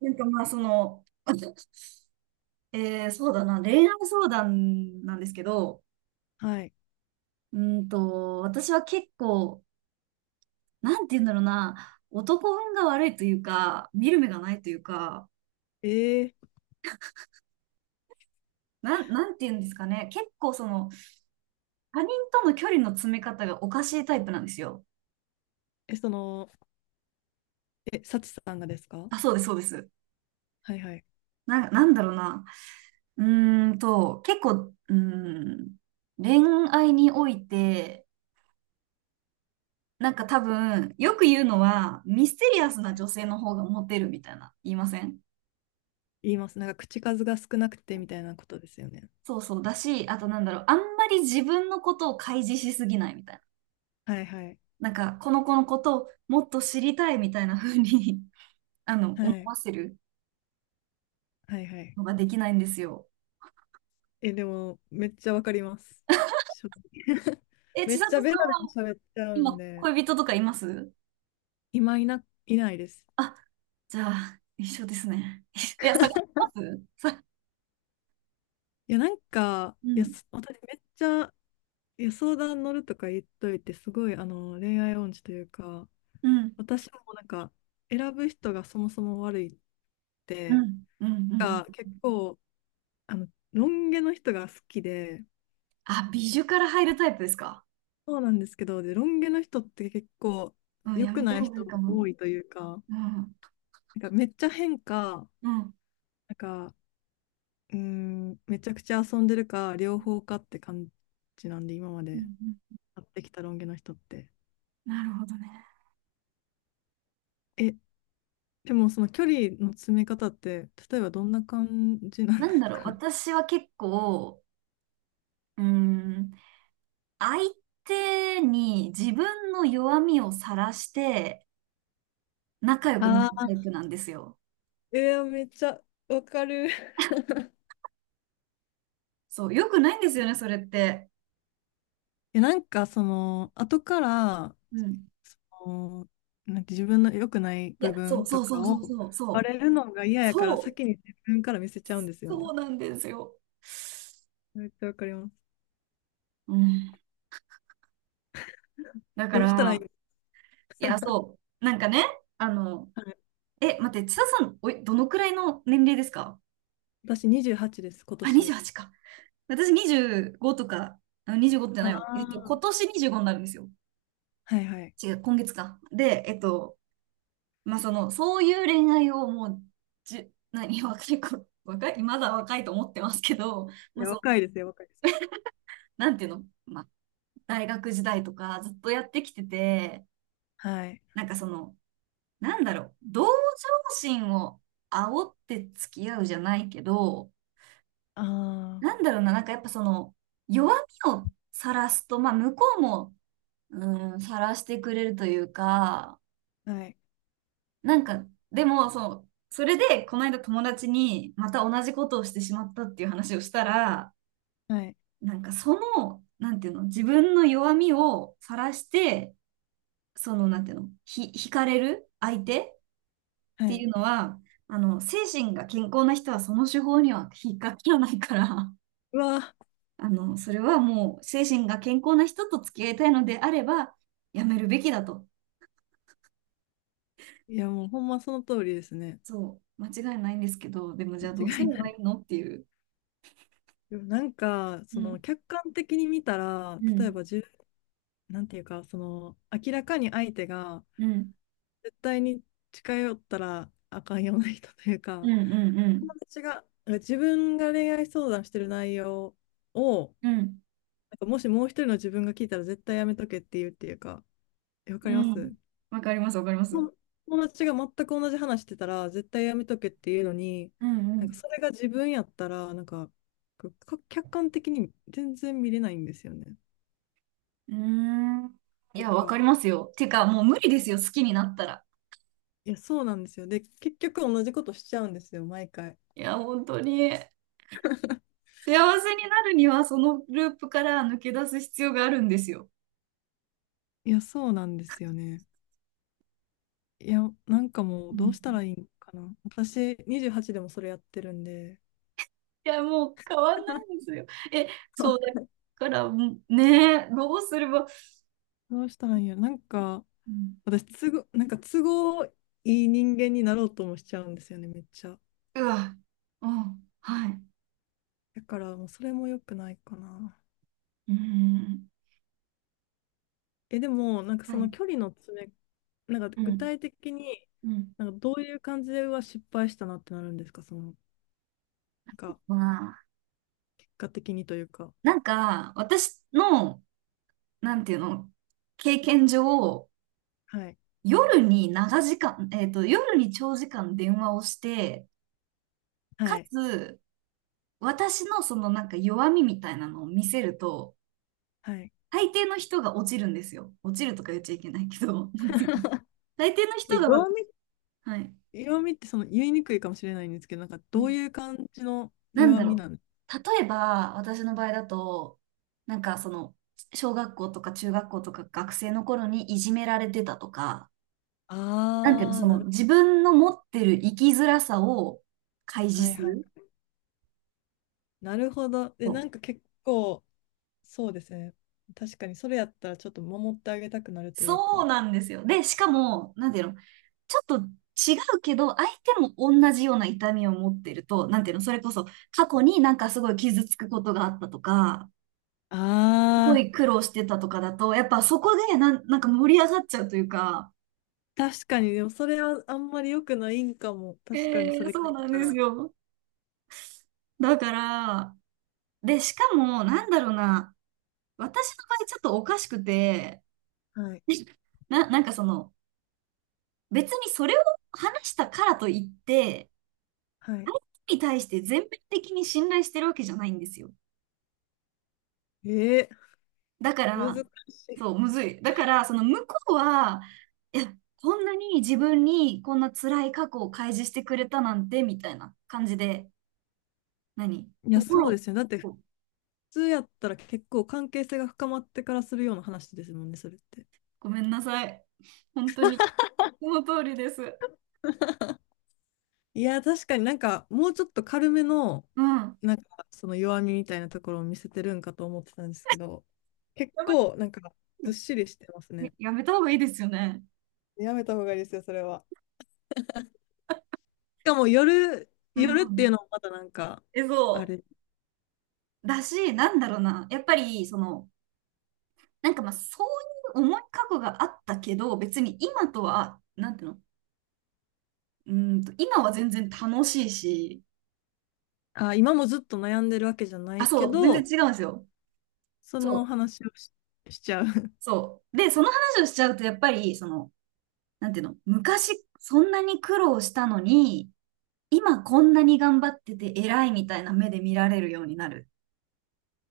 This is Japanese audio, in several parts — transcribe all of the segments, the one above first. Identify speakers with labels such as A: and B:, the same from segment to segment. A: なんかまあ、その、そうだな、恋愛相談なんですけど、
B: はい。
A: 私は結構、なんて言うんだろうな、男運が悪いというか、見る目がないというか、
B: えー、
A: なんて言うんですかね、結構その、他人との距離の詰め方がおかしいタイプなんですよ。
B: え、その、え、サチさんがですか？
A: あ、そうです、そうです。
B: はいはい。
A: なんだろうな、うーんと、結構、うーん、恋愛において、なんか多分、よく言うのは、ミステリアスな女性の方がモテるみたいな、言いません？
B: 言います。なんか口数が少なくてみたいなことですよね。
A: そうそう。だし、あとなんだろう、あんまり自分のことを開示しすぎないみたいな。
B: はいはい。
A: なんか、この子のことをもっと知りたいみたいな風に あの、
B: は
A: 思
B: い。
A: わせる
B: はいはい。
A: のができないんですよ。
B: でも、めっちゃわかります。正直
A: え、
B: め
A: 千
B: っ
A: 里
B: ちゃベ
A: さ
B: ラベ
A: ん
B: ラ
A: は、
B: 喋っちゃうん
A: 今、
B: で、
A: 恋人とかいます？
B: 今いないです。
A: あ、じゃあ、一緒ですね。いや、探しますさ、
B: いや、なんか、
A: う
B: いや、
A: ん、
B: 私めっちゃ、いや、相談乗るとか言っといて、すごい、恋愛音痴というか、
A: うん、
B: 私もなんか、選ぶ人がそもそも悪いっ
A: う
B: て、
A: ん、うん、う
B: が
A: ん。
B: 結構、あの、ロン毛の人が好きで、
A: あ、美女から入るタイプですか？
B: そうなんですけど、で、ロン毛の人って結構
A: うん、
B: 良
A: や
B: く
A: めた
B: ない
A: 方がい
B: 人
A: い
B: も
A: かも。
B: 多いというか、
A: うん、
B: なんかめっちゃ変か、
A: うん、うん、
B: なんか、めちゃくちゃ遊んでるか、両方かって感じなんで、今ま
A: う
B: で
A: ん。
B: 会ってきたロン毛の人って。
A: なるほどね。
B: え、でもその距離の詰め方って、例えばどんな感じなん
A: な
B: で
A: んだ
B: す
A: ろう、
B: か？
A: 私は結構、うーん、相手に自分の弱みをさらして仲良くなる
B: あ あ
A: タイプなんですよ。
B: ー、めっちゃわかる。
A: そう、良くないんですよね、それって。
B: なんか後から、
A: うん。
B: その、なんて自分の良くない
A: いや、
B: 部
A: そう
B: 分
A: そ
B: と
A: うそ
B: か
A: うそ
B: を
A: うそう、
B: バ
A: そう、
B: レるのが嫌やから、
A: そう、
B: 先に自分から見せちゃうんですよ
A: そ
B: ね。
A: うなんですよ。
B: めっちゃわかります。
A: うん。だか
B: どうしたらい
A: ら、
B: いの？
A: いや、そう、なんかね、あの、
B: はい、
A: え、待って、千田さん、おい、どのくらいの年齢ですか？
B: 私28です、今
A: あ、
B: 年。
A: 28か。私25とか、あ25って
B: あ
A: ないわ。えっと、今
B: あ、
A: 年25になるんですよ。
B: はいはい。
A: 違う、今月か。で、えっと、まあ、その、そういう恋愛をもう、何、若い子、若い、まだ若いと思ってますけど、
B: い
A: まあ、
B: や、
A: そう、
B: 若いですよ、若いです。
A: なんていうの、まあ、大学時代とかずっとやってきてて、
B: はい。
A: なんかその、なんだろう、同情心を煽って付き合うじゃないけど、
B: あ
A: なんだろうな、なんかやっぱその、弱みをさらすと、まあ、向こうも、うん、晒してくれるというか、
B: あ、はい、
A: なんか、でも、そう、それで、この間友達に、また同じことをしてしまったっていう話をしたら、
B: はい、
A: なんか、その、なんていうの、自分の弱みを晒して、その、なんていうの、惹かれる相手っ
B: は
A: てい
B: い。
A: うのは、あの、精神が健康な人はその手法には引っかからないから、
B: うわ、
A: あの、それはもう、精神が健康な人と付き合いたいのであれば、やめるべきだと。
B: いや、もうほんまその通りですね。
A: そう、間違いないんですけど、でもじゃあどうす
B: 間違
A: れ
B: いな
A: ば
B: い。
A: いいのっていう。
B: でもなんか、
A: うん、
B: 客観的に見たら、
A: う
B: 例え
A: ん、
B: ばなんていうか、明らかに相手が、
A: うん、
B: 絶対に近寄ったらあかんような人という
A: う
B: か、
A: ん、うん、うん、
B: 友達が、自分が恋愛相談してる内容を、
A: う
B: な
A: ん、
B: んかもしもう一人の自分が聞いたら絶対やめとけっていうっていうか、わか
A: う
B: りま
A: ん。
B: す。
A: わかります、わかります。うん、
B: 友友達が全く同じ話してたら、絶対やめとけっていうのに、
A: う
B: なんか
A: ん。
B: それが自分やったら、なんか、こうか客観的に全然見れないんですよね。っ
A: うーん。い
B: ていう
A: や、わか
B: か、
A: りますよ。てか、もう無理ですよ、好きになったら。
B: いや、そうなんですよ。で、結局同じことしちゃうんですよ、毎回。
A: いや、本当に。幸せになるには、そのループから抜け出す必要があるんですよ。
B: いや、そうなんですよね。いや、なんかも
A: う
B: うどう
A: ん。
B: したらいいんかな。私、28でもそれやってるんで、
A: いや、もう変わんないんで すよ。え、そうだから、もうねえ、どうすれば、
B: どうしたらいいんやろ。なんか、
A: うん、
B: 私、なんか都合いい人間になろうともしちゃうんですよね、めっちゃ。
A: うわ、うん、はい。
B: だから、もうそれも良くないかな。
A: うん。
B: でも、なんか
A: は
B: その
A: い。
B: 距離の詰め、なんか
A: う
B: 具
A: ん、
B: 体的に、
A: うん、
B: なんかどういう感じでは失敗したなってなるんですか、その、なんか、
A: まあ、
B: 結果的にというか？
A: なんか、私の、なんていうの、経験上、
B: はい、
A: 夜に長時間、えっと、夜に長時間電話をして、か
B: はい、
A: つ、私のそのなんか弱みみたいなのを見せると、
B: はい。
A: 大抵の人が落ちるんですよ。落ちるとか言っちゃいけないけど、なんていうの、大抵の
B: え、
A: 人が
B: 曜
A: 私、はい。
B: 弱みってその言いにくいかもしれないんですけど、なんかどういう感じの
A: なん
B: 弱
A: だ
B: み
A: ろ
B: なんです？
A: う。例えば、私の場合だと、なんかその、小学校とか中学校とか学生の頃にいじめられてたとか、なんていうの、
B: ああ、
A: その自分の持ってる生きづらさを開
B: は
A: 示
B: い
A: す
B: はい。
A: る。
B: なるほど。で、
A: そ
B: な
A: う。
B: んか結構、そうですね。確かに、それやったらちょっと守ってあげたくなるという
A: そう
B: か。
A: なんですよ。で、しかも、なんていうの、ちょっと違うけど、相手も同じような痛みを持ってると、なんていうの、それこそ過去になんかすごい傷つくことがあったとか、すご
B: ああ、
A: い苦労してたとかだと、やっぱそこでなんか盛り上がっちゃうというか、
B: 確かに、でもそれはあんまり良くないんかも。
A: え
B: 確かに、それ
A: そ
B: 聞
A: う
B: い
A: なん
B: た
A: です
B: ら。
A: よ。だから、で、しかも、なんだろうな、私の場合ちょっとおかしくて、
B: はい、
A: なんかその、別にそれを話したからといって、
B: はい。
A: に対して全面的に信頼してるわけじゃないんですよ。
B: え
A: だから、
B: 難しい。
A: そう、むずい。だから、その向こうは、いや、こんなに自分にこんな辛い過去を開示してくれたなんて、みたいな感じで、何心、
B: いや、
A: ご
B: そうですよ。だって、普通やったら結構関係性が深まってからするような話ですもんね、それって。
A: ごめんなさい。本当に、その通りです。
B: いや、確かになんか、もうちょっと軽めの、
A: うん。
B: なんか、その弱みみたいなところを見せてるんかと思ってたんですけど、結
A: やばい。
B: 構、なんか、ずっしりしてます
A: え
B: ね。
A: やめた方がいいですよね。
B: やめた方がいいですよ、それは。しかも、夜、
A: う
B: 夜っていう
A: ん。
B: のもまだなんか、
A: え、
B: あ
A: そ
B: れ、
A: う。だし、なんだろうな。やっぱり、その、なんかまあ、そういう重い過去があったけど、別に今とは、なんていうの、今は全然楽しいし、
B: あ、今もずっと悩んでるわけじゃな
A: あ、
B: いけ
A: そう、全然
B: ど、
A: 違うんですよ。
B: そ
A: そ
B: の
A: う、
B: 話をしちゃう。
A: そう。で、その話をしちゃうと、やっぱり、その、なんていうの、昔、そんなに苦労したのに、今こんなに頑張ってて偉いみたいな目で見られるようになる。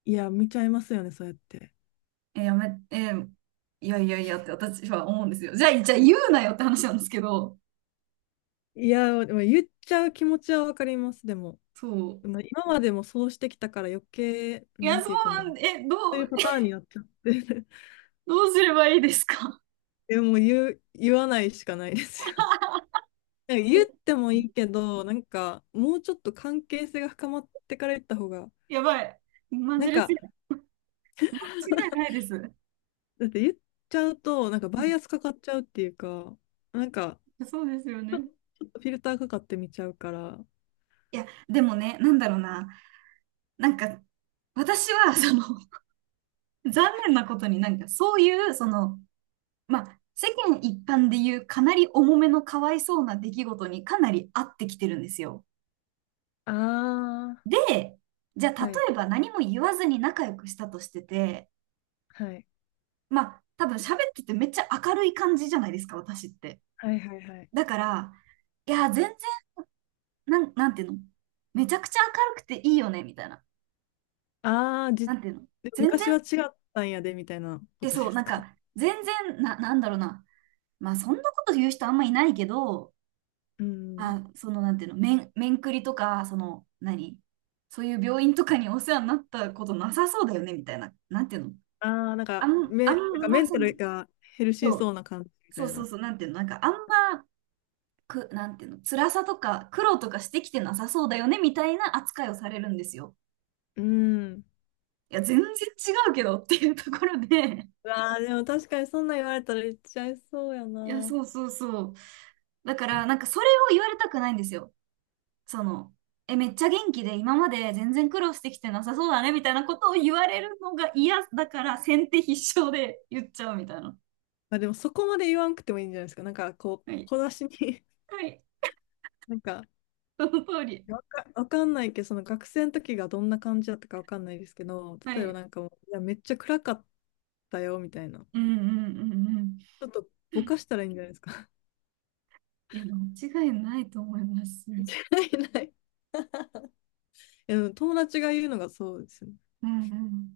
B: いや、見ちゃいますよね、そうやって。
A: え、やめ、え、いやいやいやって私は思うんですよ。じゃあ、じゃあ言うなよって話なんですけど、
B: いや、でも言っちゃう気持ちはわかります、でも。
A: そう。
B: まあ今までもそうしてきたから余計、
A: い
B: な
A: や、
B: ん
A: そ
B: て
A: う
B: いうか
A: な
B: も
A: ん
B: う
A: で、え、
B: そ
A: ど
B: ういう
A: う、
B: パターンになっちゃって
A: どうすればいいですか？
B: でもう言う、言わないしかないですよ。なんか言っ てもいいけど、なんかもうちょっと関係性が深まってから言った方が、
A: やばい。マ
B: な
A: ジ
B: ん
A: レス、
B: か、
A: 間違いないです。う
B: だって言っちゃうと、なんかバイアス
A: ん、
B: かかっちゃうっていうか、なんか
A: そうですよ
B: ちょ、ち
A: ね。
B: ょっとフィルターかかってみちゃうから、
A: いや、でもね、なんだろうな。なんか、私は、その、残念なことになんか、そういう、その、まあ、世間一般でいうかなり重めのかわいそうな出来事にかなり合ってきてるんですよ。
B: ああ
A: で、じゃあ
B: はい、
A: 例えば何も言わずに仲良くしたとしてて、
B: はい。
A: まあ多分喋っててめっちゃ明るい感じじゃないですか、私って。
B: はいはいはい。
A: だから、いや、全然、なんていうの、めちゃくちゃ明るくていいよね、みたいな。
B: ああ、
A: なんていうの、
B: で
A: 全然、
B: 昔は違ったんやで、みたいなこ
A: え、
B: と
A: そ
B: で
A: う、な
B: す
A: ん
B: か？
A: か、全然、なんだろうな。まあそんなこと言う人あんまいないけど、
B: うん。
A: あ、そのなんていうの、面、面くりとか、その、何、そういう病院とかにお世話になったことなさそうだよね、みたいな。なんていうの、
B: ああ、なんか、
A: あ
B: なんか
A: ん
B: メ
A: な、
B: ン
A: そ
B: タ
A: の、
B: ルがヘルシー
A: そ
B: そう
A: う、
B: な感じみた
A: そう
B: い
A: そう
B: な。
A: そう、なんていうの、なんかあんま、く、なんていうの、辛さとか苦労とかしてきてなさそうだよねみたいな扱いをされるんですよ。
B: うん。
A: いや、全然違うけどっていうところで
B: うわあでも確かにそんなん言われたら言っちゃいそうや
A: いや、
B: な。
A: そうそうそう。だから、なんかそれを言われたくないんですよ。その、え、めっちゃ元気で今まで全然苦労してきてなさそうだねみたいなことを言われるのが嫌だから先手必勝で言っちゃうみたいな。
B: まあでもそこまで言わんくてもいいんじゃないですか？なんかこ
A: は
B: う、
A: い。
B: 小出しに
A: はい。
B: なんか、
A: その通り。
B: わかんないけど、その学生の時がどんな感じだったかわかんないですけど、
A: は
B: 例えば
A: い。
B: なんかもう、いや、めっちゃ暗かったよ、みたいな。
A: うん、うん、うん、うん。
B: ちょっとぼかしたらいいんじゃないですか？
A: いや、間違いないと思います。
B: ないない。いやでも友達が言うのがそうですね。
A: うん、うん。